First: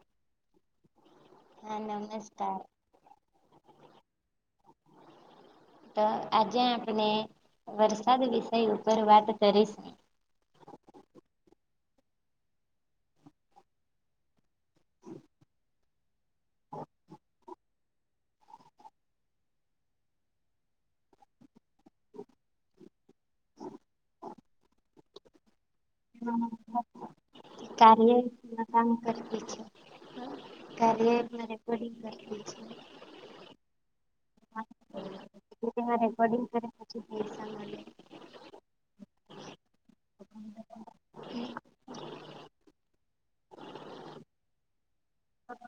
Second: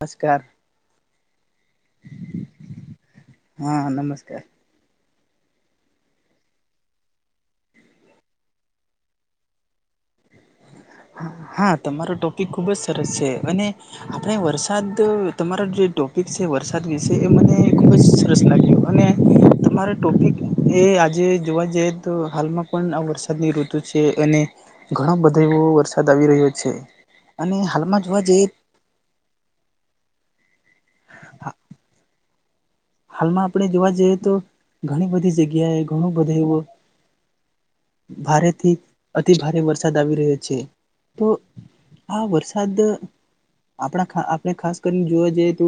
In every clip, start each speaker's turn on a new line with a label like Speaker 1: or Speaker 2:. Speaker 1: નમસ્કાર.
Speaker 2: હા નમસ્કાર.
Speaker 1: હા નમસ્કાર
Speaker 2: તો આજે આપણે વરસાદ વિષય ઉપર વાત કરીશ. [inaudible]
Speaker 1: હા તમારો ટોપિક ખુબ જ સરસ છે અને આપણે વરસાદ તમારો જે ટોપિક છે વરસાદ વિશે એ મને ખૂબ જ સરસનાાગ મ અનેને તમારે ટોપિક એ આજે જોવા જઈએ તો હાલમાં પણ આ વરસાદની ઋતુ છે અને ઘણો બધો એવો વરસાદ આવી રહ્યો છે અને હાલમાં
Speaker 2: કાર્ય
Speaker 1: જોવા જઈએ
Speaker 2: કામ કર છે રેકોર્ડંગ કર છે.
Speaker 1: હાલમાં આપણે જોવા જઈએ તો ઘણી બધી
Speaker 2: છે
Speaker 1: જગ્યાએ
Speaker 2: તેમાં
Speaker 1: ઘણું બધું
Speaker 2: રેકોર્ડિંગ
Speaker 1: એવું
Speaker 2: [inaudible]
Speaker 1: ભારેથી અતિભારે વરસાદ આવી રહ્યો છે તો આ વરસાદ આપણા ખા આપણે ખાસ કરીને જોવા જઈએ તો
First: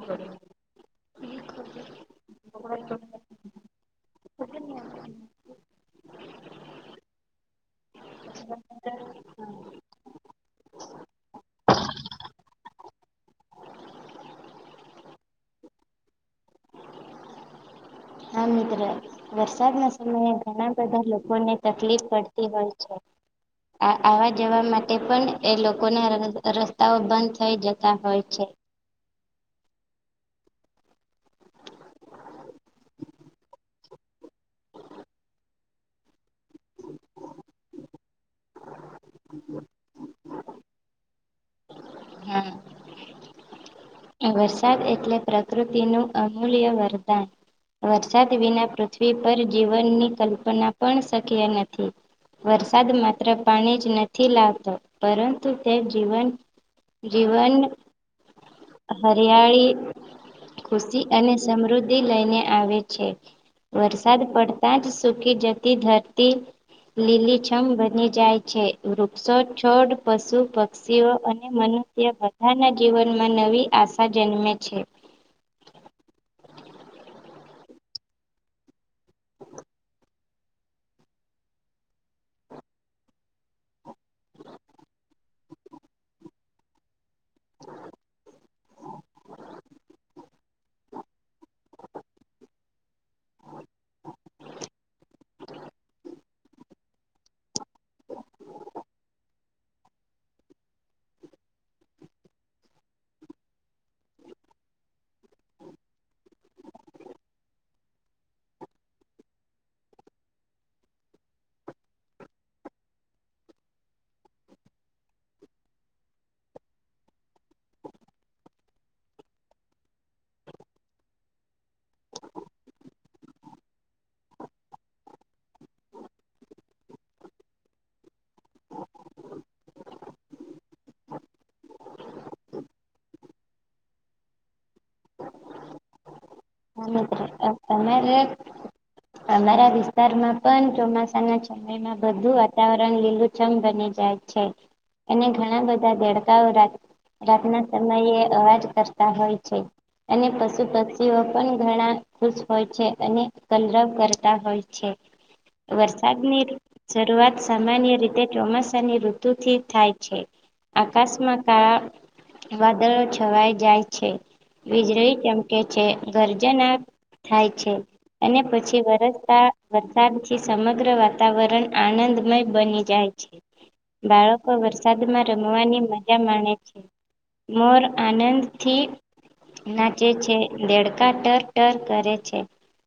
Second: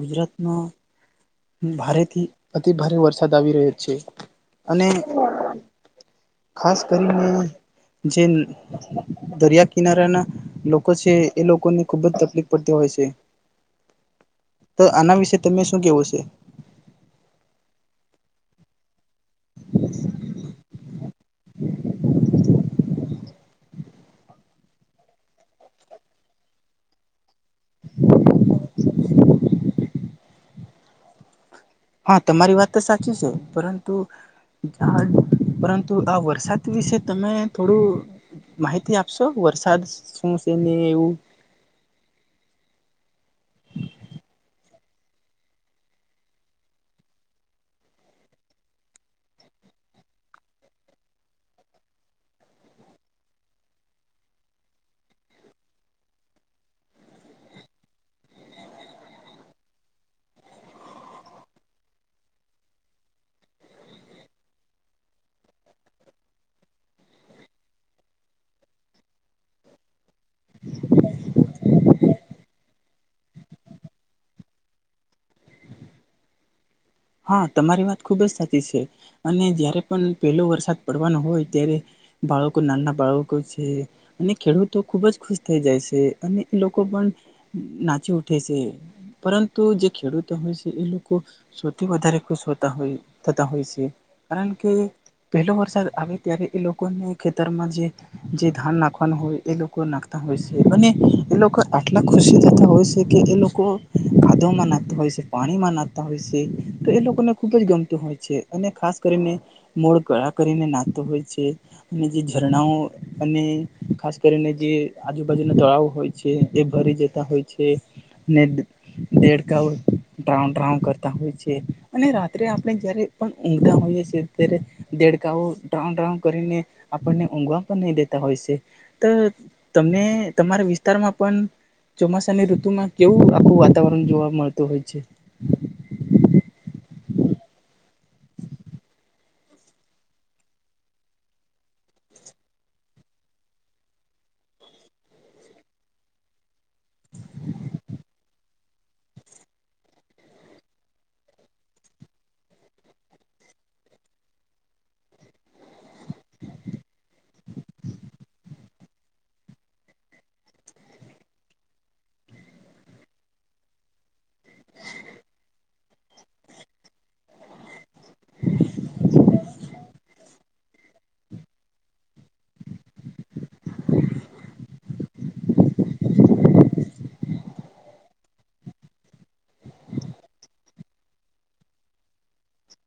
Speaker 1: ગુજરાતમાં ભારે થી અતિભારે વરસાદ આવી રહ્યો છે અને ખાસ કરીને જે દરિયા કિનારાના લોકો છે એ લોકોને ખુબ જ તકલીફ પડતી હોય છે.
Speaker 2: હ [inaudible]
Speaker 1: તો આના વિશે તમે શું કેવો છે?
Speaker 2: હા મિત્ર વરસાદના સમયે ઘણા બધા લોકોને તકલીફ પડતી હોય છે. આ આવા જવા માટે પણ એ લોકોના રસ્તાઓ બંધ થઇ જતા હોય છે.
Speaker 1: હા તમારી વાત તો સાચી છે, પરંતુ હ પરંતુ આ વરસાદ વિશે તમે થોડું માહિતી આપશો વરસાદ શું છે ને એવું?
Speaker 2: હમ.
Speaker 1: [inaudible]
Speaker 2: વરસાદ એટલે પ્રકૃતિનું અમૂલ્ય વરદાન. વરસાદ વિના પૃથ્વી પર જીવનની કલ્પના પણ શક્ય નથી. વરસાદ માત્ર પાણી જ નથી લાવતો, પરંતુ તે જીવન જીવન હરિયાળી ખુશી અને સમૃદ્ધિ લઈને આવે છે. વરસાદ પડતા જ સુૂકી જતી ધરતી લીલીછમ બની જાય છે વૃક્ષો છોડ પશુ પક્ષીઓ અને મનુ તે બધાના જીવનમાં નવી આશા જન્મે છે.
Speaker 1: હા તમારી વાત ખુબ જ સાચી છે અને જયારે પણ પહેલો વરસાદ પડવાનો હોય ત્યારે બાળકો નાના બાળકો છે. અને ખેડૂતો ખુબ જ ખુશ થઈ જાય છે અને એ લોકો પણ નાચી ઉઠે છે પરંતુ જે ખેડૂતો હોય છે એ લોકો થી વધારે ખુશ હોતા હોય થતા હોય છે કારણ કે પહેલો વરસાદ આવે ત્યારે એ લોકોને ખેતરમાં જે જે ધાન નાખવાનું હોય. એ લોકો નાખતા હોય છે અને એ લોકો આટલા ખુશી થતા હોય છે કે એ લોકો ખાદો મનાતા હોય છે પાણી મનાતા હોયશે. તો એ લોકોને ખુબ જ ગમતું હોય છે અને ખાસ કરીને મોળ કળા કરીને નાતો હોય છે અને જે ઝરણાઓ અને ખાસ કરીને જે આજુબાજુના તળાવ હોય છે એ ભરી જતા હોય છે. ને દેડ કા્રઉન્ડઉન્ડ કરતા હોય છે. અને રાત્રે આપણે જયારે પણ ઊંઘતા હોઈએ છીએ ત્યારે દેડકા રાઉ રાઉન્ કરીને આપણને ઊંઘવા પણ નહી દેતા હોય છે તો તમને તમારા વિસ્તારમાં પણ ચોમાસાની ઋતુમાં કેવું આખું વાતાવરણ જોવા મળતું હોય છે.
Speaker 2: હ મિત્ર અ તમે જે નયા વિસ્તારમાં પણ ચોમાસાના એમાં બધું વાતાવરણ લીલુંછમ બની જાય છે. એને ઘણા બધા દેડકાઓ રાતે. રાતના ટમયે અવાજ કરતા હોય છે અને પશુ પક્ષીઓ પણ ઘણા ખુશ હોય છે અને કલરવ કરતા હોય છે. વરસાદ નીર. શરૂઆત સામાન્ય રીતે ચોમાસાની ઋતુથી થાય છે. આકાશ મા કા. વાદળો છવાઈ જાય છે વીજળી ચમકે છે ગરજના થાય છે. અને પછી વરસતા વરસાદથી સમગ્ર વાતાવરણ આળંદમય બની. જાય છે બાળકો વરસાદમાં રમવાની મજા માણે છે. મોર આનંદથી નાચે છે દેડ કા ટર ટર કરે છે.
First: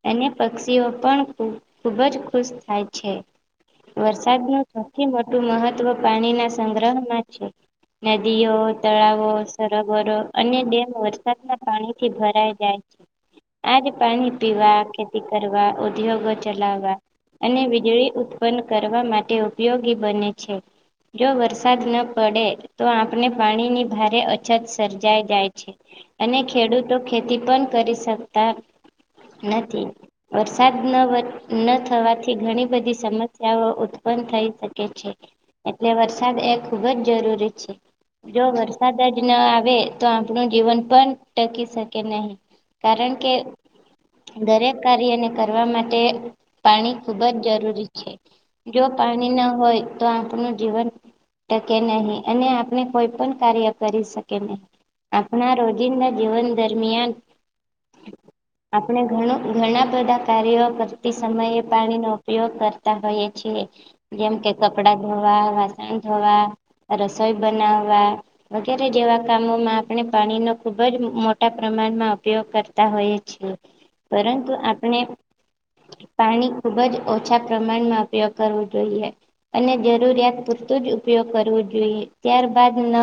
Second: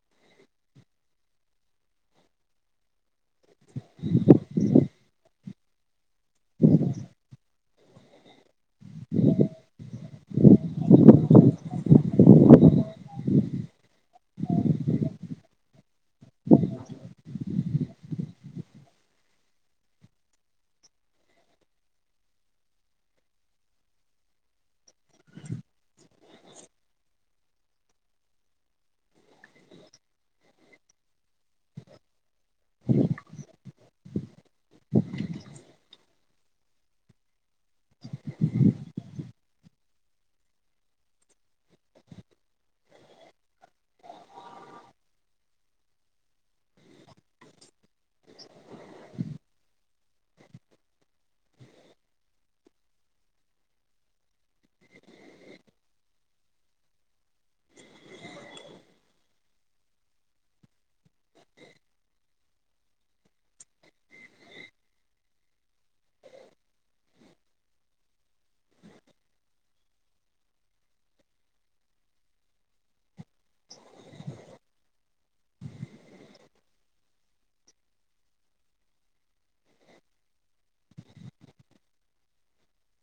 Speaker 2: અને પક્ષીઓ પણ ખ ખૂબ જ ખુશ થાય છે. વરસાદનું સૌથી મોટું મહત્ત્વ પાણીના સંગ્રહમાં છે. નદીઓ તળાવો સરોવરો અને ડેમ વરસાદના પાણીથી ભરાઈ જાય. છે. આજ પાણી પીવા ખેતી કરવા ઉદ્યોગો ચલાવા. અને વીજળી ઉત્પન્ન કરવા માટે ઉપયોગી બને છે. જો વરસાદ ન પડે તો આપને પાણીની ભારે અછત સર્જાએ જાય છે. અને ખેડૂતો ખેતી પણ કરી શકતા નથી વરસાદ ન. ન થવાથી ઘણી બધી સમસ્યાઓ ઊત્પન પણ થઈ શકે છે એટલે વરસાદ એ ખુબ જ જરૂરી છે. જો વરસાદ જ ના આવે તો આપણું જીવન પણ ટકી શકે નહી. કારણ કે દરેક કાર્યને કરવા માટે પાણી ખુબ જ જરૂરી છે જો પાણી ના હોય તો આપણું જીવન ટકે નહી અને આપણે કોઈ પણ કાર્ય કરી શકે નહી. આપણા રોજિંદા જીવન દરમિયાન આપણે ઘણું ઘણા બધા કાર્યો કરતી સમયે પાણીનો ઉપયોગ કરતા હોઈએ છીએ. જેમ કે કપડા ધોવા વાસણ ધોવા રસોઈ બનાવા વગેરે જેવા કામોમાં આપણે પાણી નો ખુબ જ મોટા પ્રમાણમાં ઉપયોગ કરતા હોઈએ છીએ પરંતુ આપણે પાણી ખુબ જ ઓછા પ્રમાણમાં ઉપયોગ કરવો જોઈએ. અને જરૂરિયાત પૂરતું જ ઉપયોગ કરવો જોઈએ ત્યારબદ ન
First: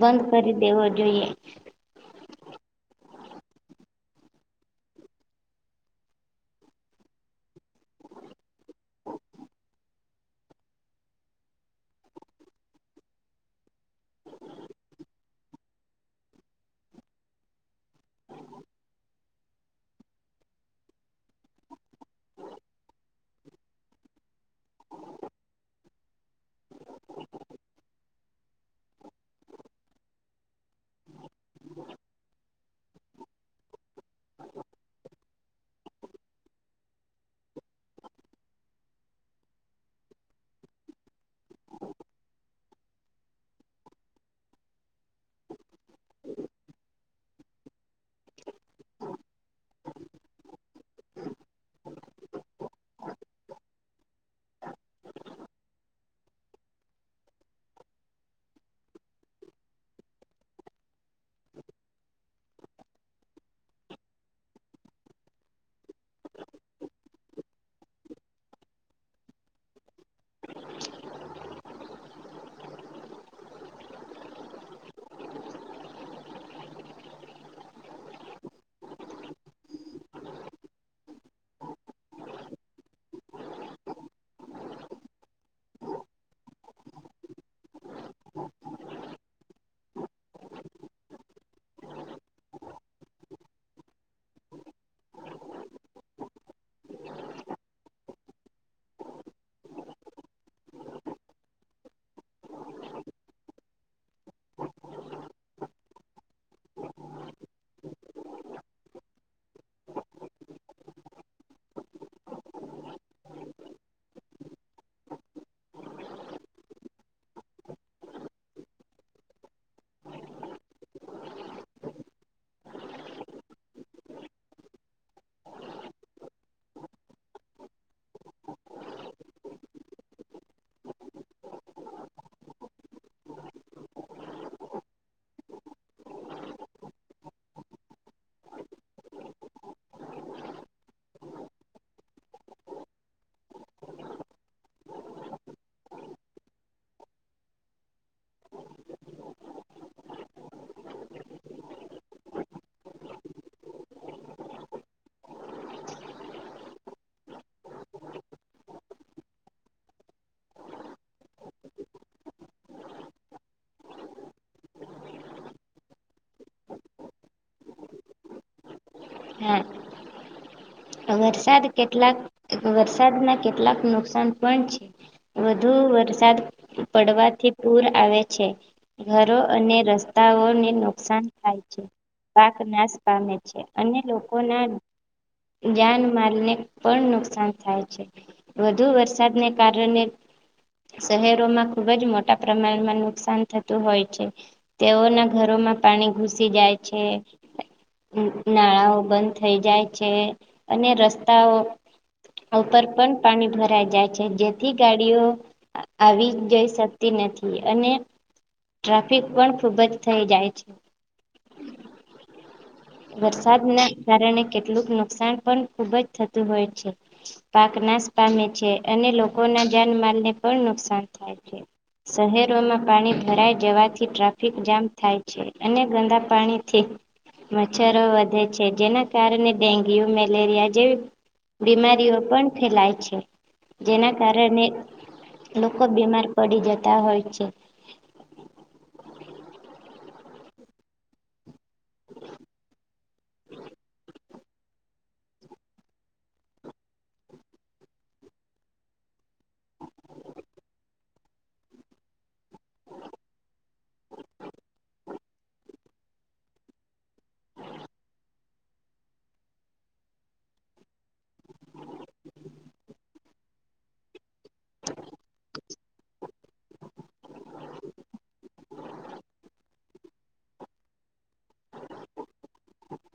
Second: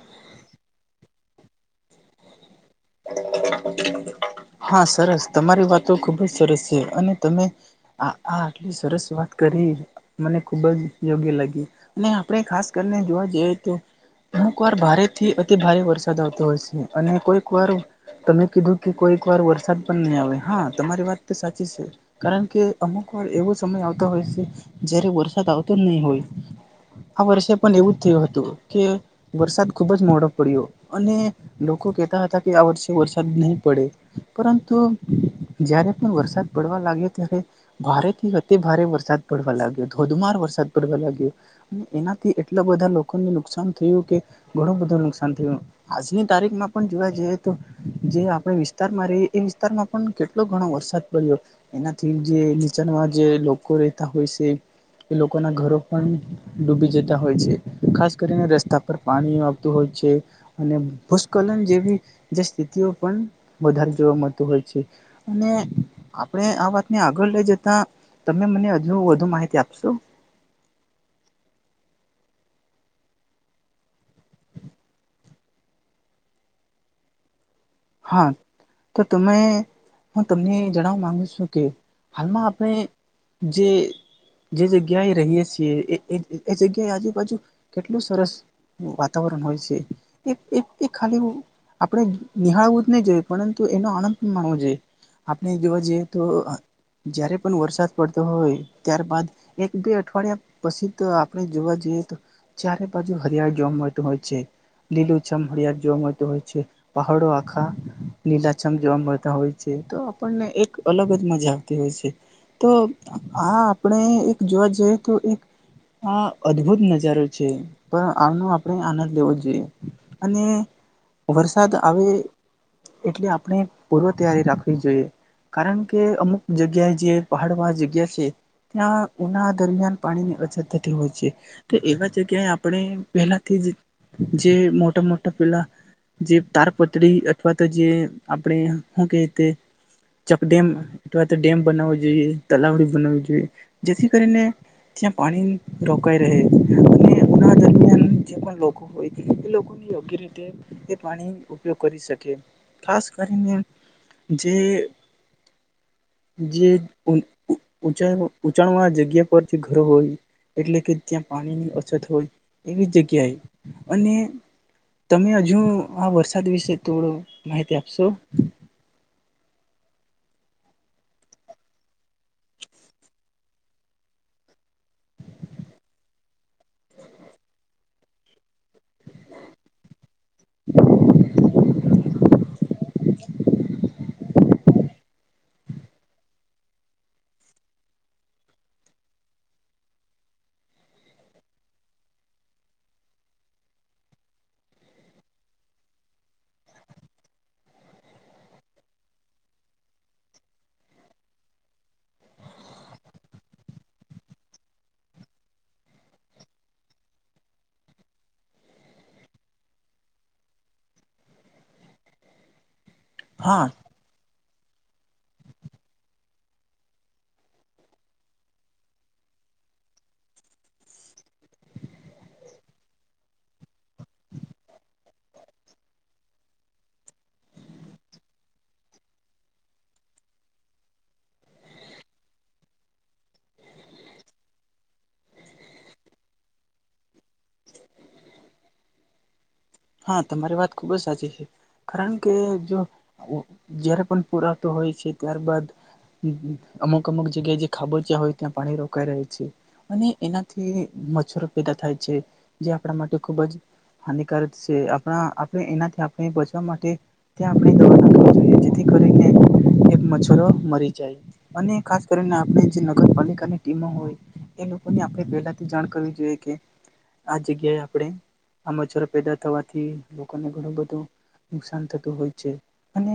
Speaker 2: બંધ કરી દેવો જોઈએ
Speaker 1: હા સરસ તમારી વાતો ખુબ જ સરસ છે અને તમે આ આ આટલી સરસ વાત કરી મને ખુબ જ યોગ્ય લગી અને આપણે ખાસ કરીને જોવા જઈએ તો અમુક વાર ભારે થી અતિ ભારે વરસાદ આવતો હોય છે અને કોઈ એક વાર તમે કીધું કે કોઈક વાર વરસાદ પણ નહીં આવે હા તમારી વાત તો સાચી છે કારણ કે અમુક વાર એવો સમય આવતો હોય છે જયારે વરસાદ આવતો જ નહીં હોય આ વર્ષે પણ એવું જ થયું હતું કે વરસાદ ખુબ જ મોડો પડ્યો અને લોકો કેહેતા હતા કે આ વર્ષે વરસાદ નહીં પડે પરંતુ જયારે પણ વરસાદ પડવા લાગ્યો ત્યારે ભારે થી અતિ ભારે વરસાદ પડવા લાગ્યો ધોધમાર વરસાદ પડવા લાગ્યો એનાથી એટલા બધા લોકોને નુકસાન થયું કે ઘણું બધું નુકસાન થયું આજની તારીખમાં પણ જોવા જઈએ તો જે આપણે વિસ્તારમાં રહી એ વિસ્તારમાં પણ કેટલો ઘણો વરસાદ પડ્યો એનાથી જે નીચાણમાં જે લોકો રહેેતા હોય છે એ લોકોના ઘરો પણ ડૂબી જતા હોય છે ખાસ કરીને રસ્તા પર પાણી આવતું હોય છે. અને ભૂસ્ખલન જેવી જે સ્થિતિઓ પણ વધારે જોવા મળતું હોય છે. અને આપણે આ વાતને આગળ લઈ જતાં તમે મને હજુ વધુ માહિતી આપશો? હા, તો તમે હું તમને જણાવા માંગુ છું કે હાલમાં આપણે જે જે જગ્યાએ રહીએ છીએ એ એ જગ્યાએ આજુબાજુ કેટલું સરસ વાતાવરણ હોય છે એ એ એ ખાલી આપણે નિહાળવું જ નઈ જોઈએ પરંતુ એનો આનંદ પણ માણવો જોઈએ આપણે જોવા જઈએ તો અ જયારે પણ વરસાદ પડતો હોય ત્યારબાદ એક બે અઠવાડિયા પસી તો આપણે જોવા જઈએ તો ચારેબાજુ હરિયાળ જોવા મળતું હોય છે લીલુંછમ હરિયાળી જોવા મળતું હોય છે. પહાડો આખા લીલાછમ જોવા મળતાં હોય છે તો આપણને એક અલગ જ મજા આવતી હોય છે. તો આ આપણે એક જોવા જઈએ તો એક આ અદ્ભુત નજારો છે પણ આનો આપણે આનંદ લેવો જોઈએ. અને વરસાદ આવે એટલે આપણે પૂર્વ તૈયારી રાખવી જોઈએ. કારણ કે અમુક જગ્યાએ જે પહાડમાં જગ્યા છે ત્યાં ઉનાળા દરમિયાન પાણીની અછત થતી હોય છે. તો એવા જગ્યાએ આપણે પેલાથી જ જે મોટાં-મોટાં પેલા જે તારપતરી અથવા તો જે આપણે હું કેય તે ચકડેમ અથવા તો ડેમ બનાવો જોઈએ, તલાવડી બનાવી જોઈએ જેથી કરીને ત્યાં પાણી રોકાઈ રહે. અને ઉનાળા દરમિયાન જે પણ લોકો હોય એ લોકોને યોગ્ય રીતે પાણી ઉપયોગ કરી શકે ખાસ કરીને જે જે ઉચ ઉંચાણવાળા જગ્યા પર જે ઘરો હોય એટલે કે ત્યાં પાણીની અછત હોય એવી જગ્યાએ અને તમે અજુ આ વરસાદ વિશે થોડો માહિતી આપશો?
Speaker 2: હા. વરસાદ કેટલાક વરસાદનાં કેટલાક નુકસાન પણ છે વધુ વરસાદ પડવાથી પૂર આવે છે. ઘરો અને રસ્તાઓને નુકસાન થાય છે. પાક નાશ પામે છે અને લોકોનાં જાનમાલને પણ નુકસાન થાય છે. વધુ વરસાદને કારણે શહેરોમાં ખૂબ જ મોટા પ્રમાણમાં નુકસાન થતું હોય છે. તેઓનાં ઘરોમાં પાણી ઘુસી જાય છે. ન નાળાઓ બંધ થઈ જાય છે અને રસ્તાઓ ઉપર પણ પાણી ભરાઈ જાય છે જેથી ગાડીઓ આવી જઈ શકતી નથી અને ટ્રાફિક પણ ખૂબ જ થઈ જાય છે.
Speaker 1: હા
Speaker 2: વરસાદના કારણે કેટલુંક નુકસાન પણ ખૂબ જ થતું હોય છે. પાક નાશ પામે છે અને લોકોના જાનમાલને પણ નુકસાન થાય છે. શહેરોમાં પાણી ભરાઈ જવાથી ટ્રાફિક જામ થાય છે અને ગંદા પાણીથી મચ્છરો વધે છે જેના કારણે ડેન્ગ્યુ, મેલેરિયા જેવી બીમારીઓ પણ ફેલાય છે જેના કારણે લોકો બીમાર પડી જતા હોય છે.
Speaker 1: હા, તમારી વાત ખૂબ જ સાચી છે કારણ કે જો જ્યારે પણ પુરાતો હોય છે ત્યારબાદ અમુક અમુક જગ્યાએ જે ખાબોચં હોય ત્યાં પાણી રોકાય રહે છે. અને એનાથી મચ્છરો પેદા થાય છે જે આપણા માટે ખુબ જ હાનિકારક છે આપણા આપણે એનાથી આપણે બચવા માટે ત્યાં આપણે દવા નાખવી જોઈએ જેથી કરીને એક મચ્છૂરો મરી જાય. અને ખાસ કરીને આપણે જે નગરપાલિકાની ટીમો હોય. એ લોકોને આપણે પહેલાથી જાણ કરવી જોઈએ કે આ જગ્યાએ આપણે આ પેદા થવાથી લોકોને ઘણું બધું નુકસાન થતું હોય છે. અને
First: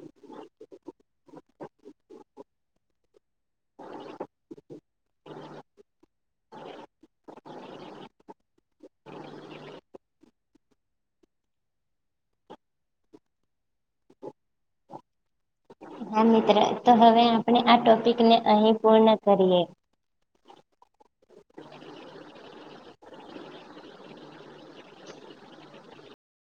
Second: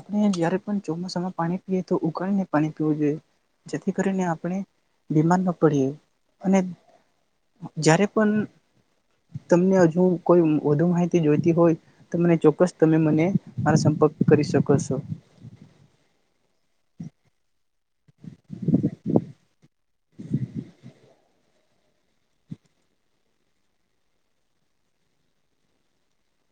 Speaker 1: આપણે જયારે પણ ચોમાસામાં પાણી પીએ તો ઉકાળીને પાણી પીવું જોઈએ. જેથી કરીને આપણે બીમાર ન પડીએ અને જ્યારે પણ તમને હજુ કોઈ વધુ માહિતી જોઈતી હોય તો મને ચોક્કસ તમે મને મારો સંપર્ક કરી શકો છો.
Speaker 2: હા મિત્ર તો હવે આપણે આ ટોપિકને અહી પૂર્ણ કરીએ.